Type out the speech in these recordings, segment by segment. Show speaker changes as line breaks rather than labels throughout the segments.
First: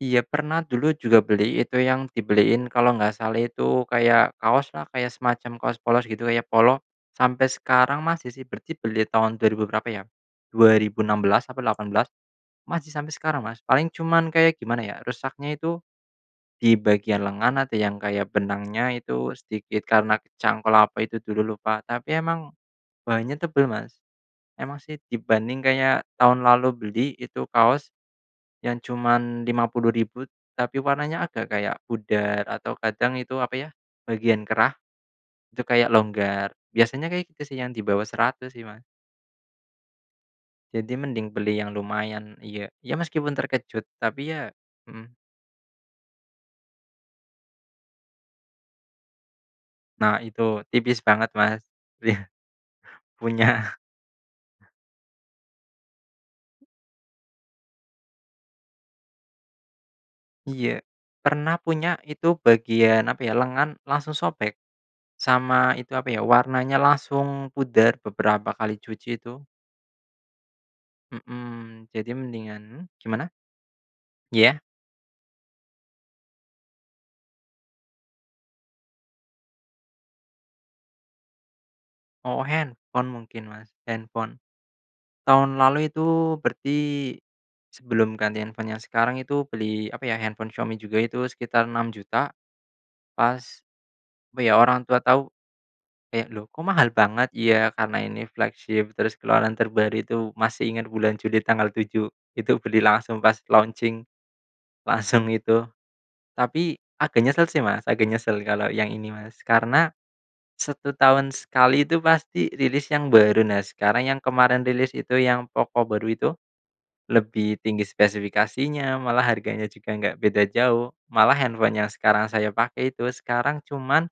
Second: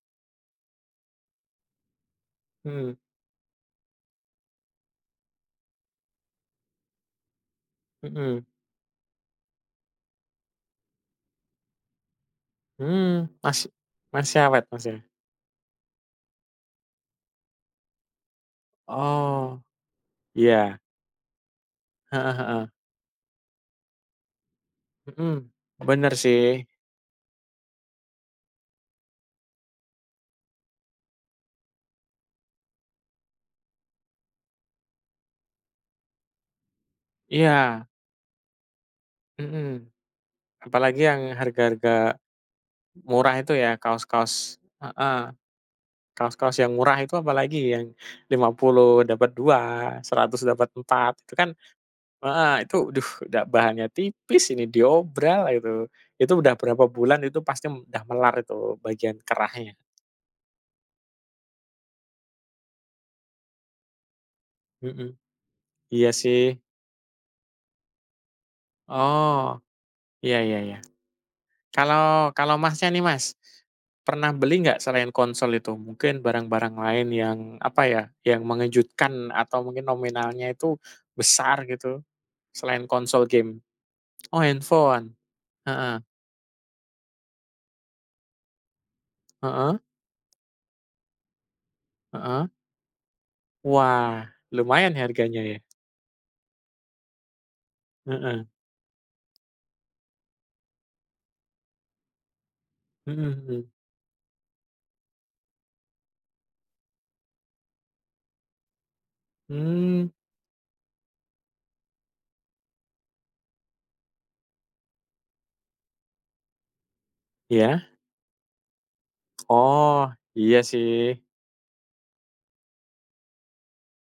Iya, pernah dulu juga beli itu yang dibeliin,
Hmm.
kalau enggak salah itu kayak kaos lah, kayak semacam kaos polos gitu kayak polo, sampai sekarang masih
Hmm.
sih. Berarti beli tahun 2000 berapa ya? 2016 apa 18, masih sampai
Hmm.
sekarang Mas.
Masi
Paling cuman
masih
kayak
awet
gimana
Mas,
ya,
ya?
rusaknya itu di bagian lengan ada yang kayak benangnya itu
Oh.
sedikit karena kecangkul
Iya.
apa itu dulu lupa. Tapi
Heeh
emang,
heeh.
bahannya tebel Mas. Emang sih
Hmm.
dibanding kayak
Bener
tahun
sih.
lalu beli, itu kaos, yang cuman Rp50.000 tapi warnanya agak kayak pudar atau kadang itu apa ya, bagian kerah itu kayak longgar. Biasanya kayak gitu sih yang di
Iya.
bawah Rp100.000 sih Mas.
Hmm.
Jadi
Apalagi
mending
yang
beli yang
harga-harga
lumayan iya iya meskipun
murah itu ya,
terkejut, tapi ya
kaos-kaos
hmm.
heeh. Kaos-kaos yang murah itu apalagi yang Rp50.000 dapet 2,
Nah itu,
Rp100.000 dapet
tipis
4.
banget
Itu kan
Mas. Iya.
heeh itu aduh, udah
Punya.
bahannya tipis, ini diobral itu. Itu udah berapa bulan itu pasti udah melar itu bagian kerahnya.
Iya. Pernah punya itu bagian apa ya, lengan, langsung sobek,
Hmm.
sama itu apa
Iya
ya,
sih.
warnanya langsung pudar beberapa kali cuci itu.
Oh, iya iya iya.
Hmm, jadi
Kalau kalau Masnya
mendingan
nih
gimana?
Mas, pernah
Iya.
beli nggak selain konsol itu? Mungkin barang-barang lain yang apa ya, yang mengejutkan atau mungkin nominalnya itu besar, gitu?
Oh,
Selain
handphone
konsol
mungkin
game
Mas, handphone.
oh handphone.
Tahun lalu
Heeh.
itu berarti sebelum ganti handphone yang sekarang itu
Heeh.
beli apa ya, handphone Xiaomi juga itu sekitar Rp6.000.000.
Heeh.
Pas,
Wah,
apa ya, orang
lumayan
tua
ya
tahu
harganya ya.
kayak, "Loh kok mahal banget?" "Ya, karena ini
Mhm.
flagship, terus keluaran terbaru," itu masih inget bulan Juli tanggal 7, itu beli langsung
Hmm
pas
hmm.
launching. Langsung itu. Tapi agak nyesel sih Mas, agak nyesel kalau yang ini Mas, karena
Hmm.
1 tahun sekali itu pasti rilis yang baru. Nah, sekarang yang kemarin rilis itu yang POCO baru itu, lebih tinggi
Ya?
spesifikasinya malah harganya juga
Oh,
nggak beda
iya
jauh,
sih.
malah handphone yang sekarang saya pakai itu sekarang cuman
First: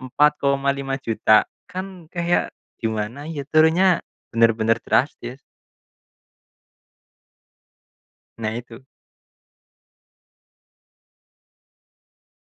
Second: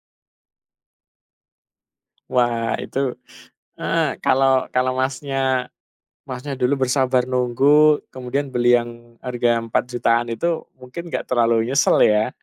Rp4.5000.000, kan kayak
Wah, itu
gimana ya, turunnya
heeh, kalau
bener-bener
kalau
drastis.
Masnya Masnya dulu bersabar nunggu kemudian
Nah,
beli
itu.
yang harga Rp4.000.000-an itu, mungkin nggak terlalu nyesel ya?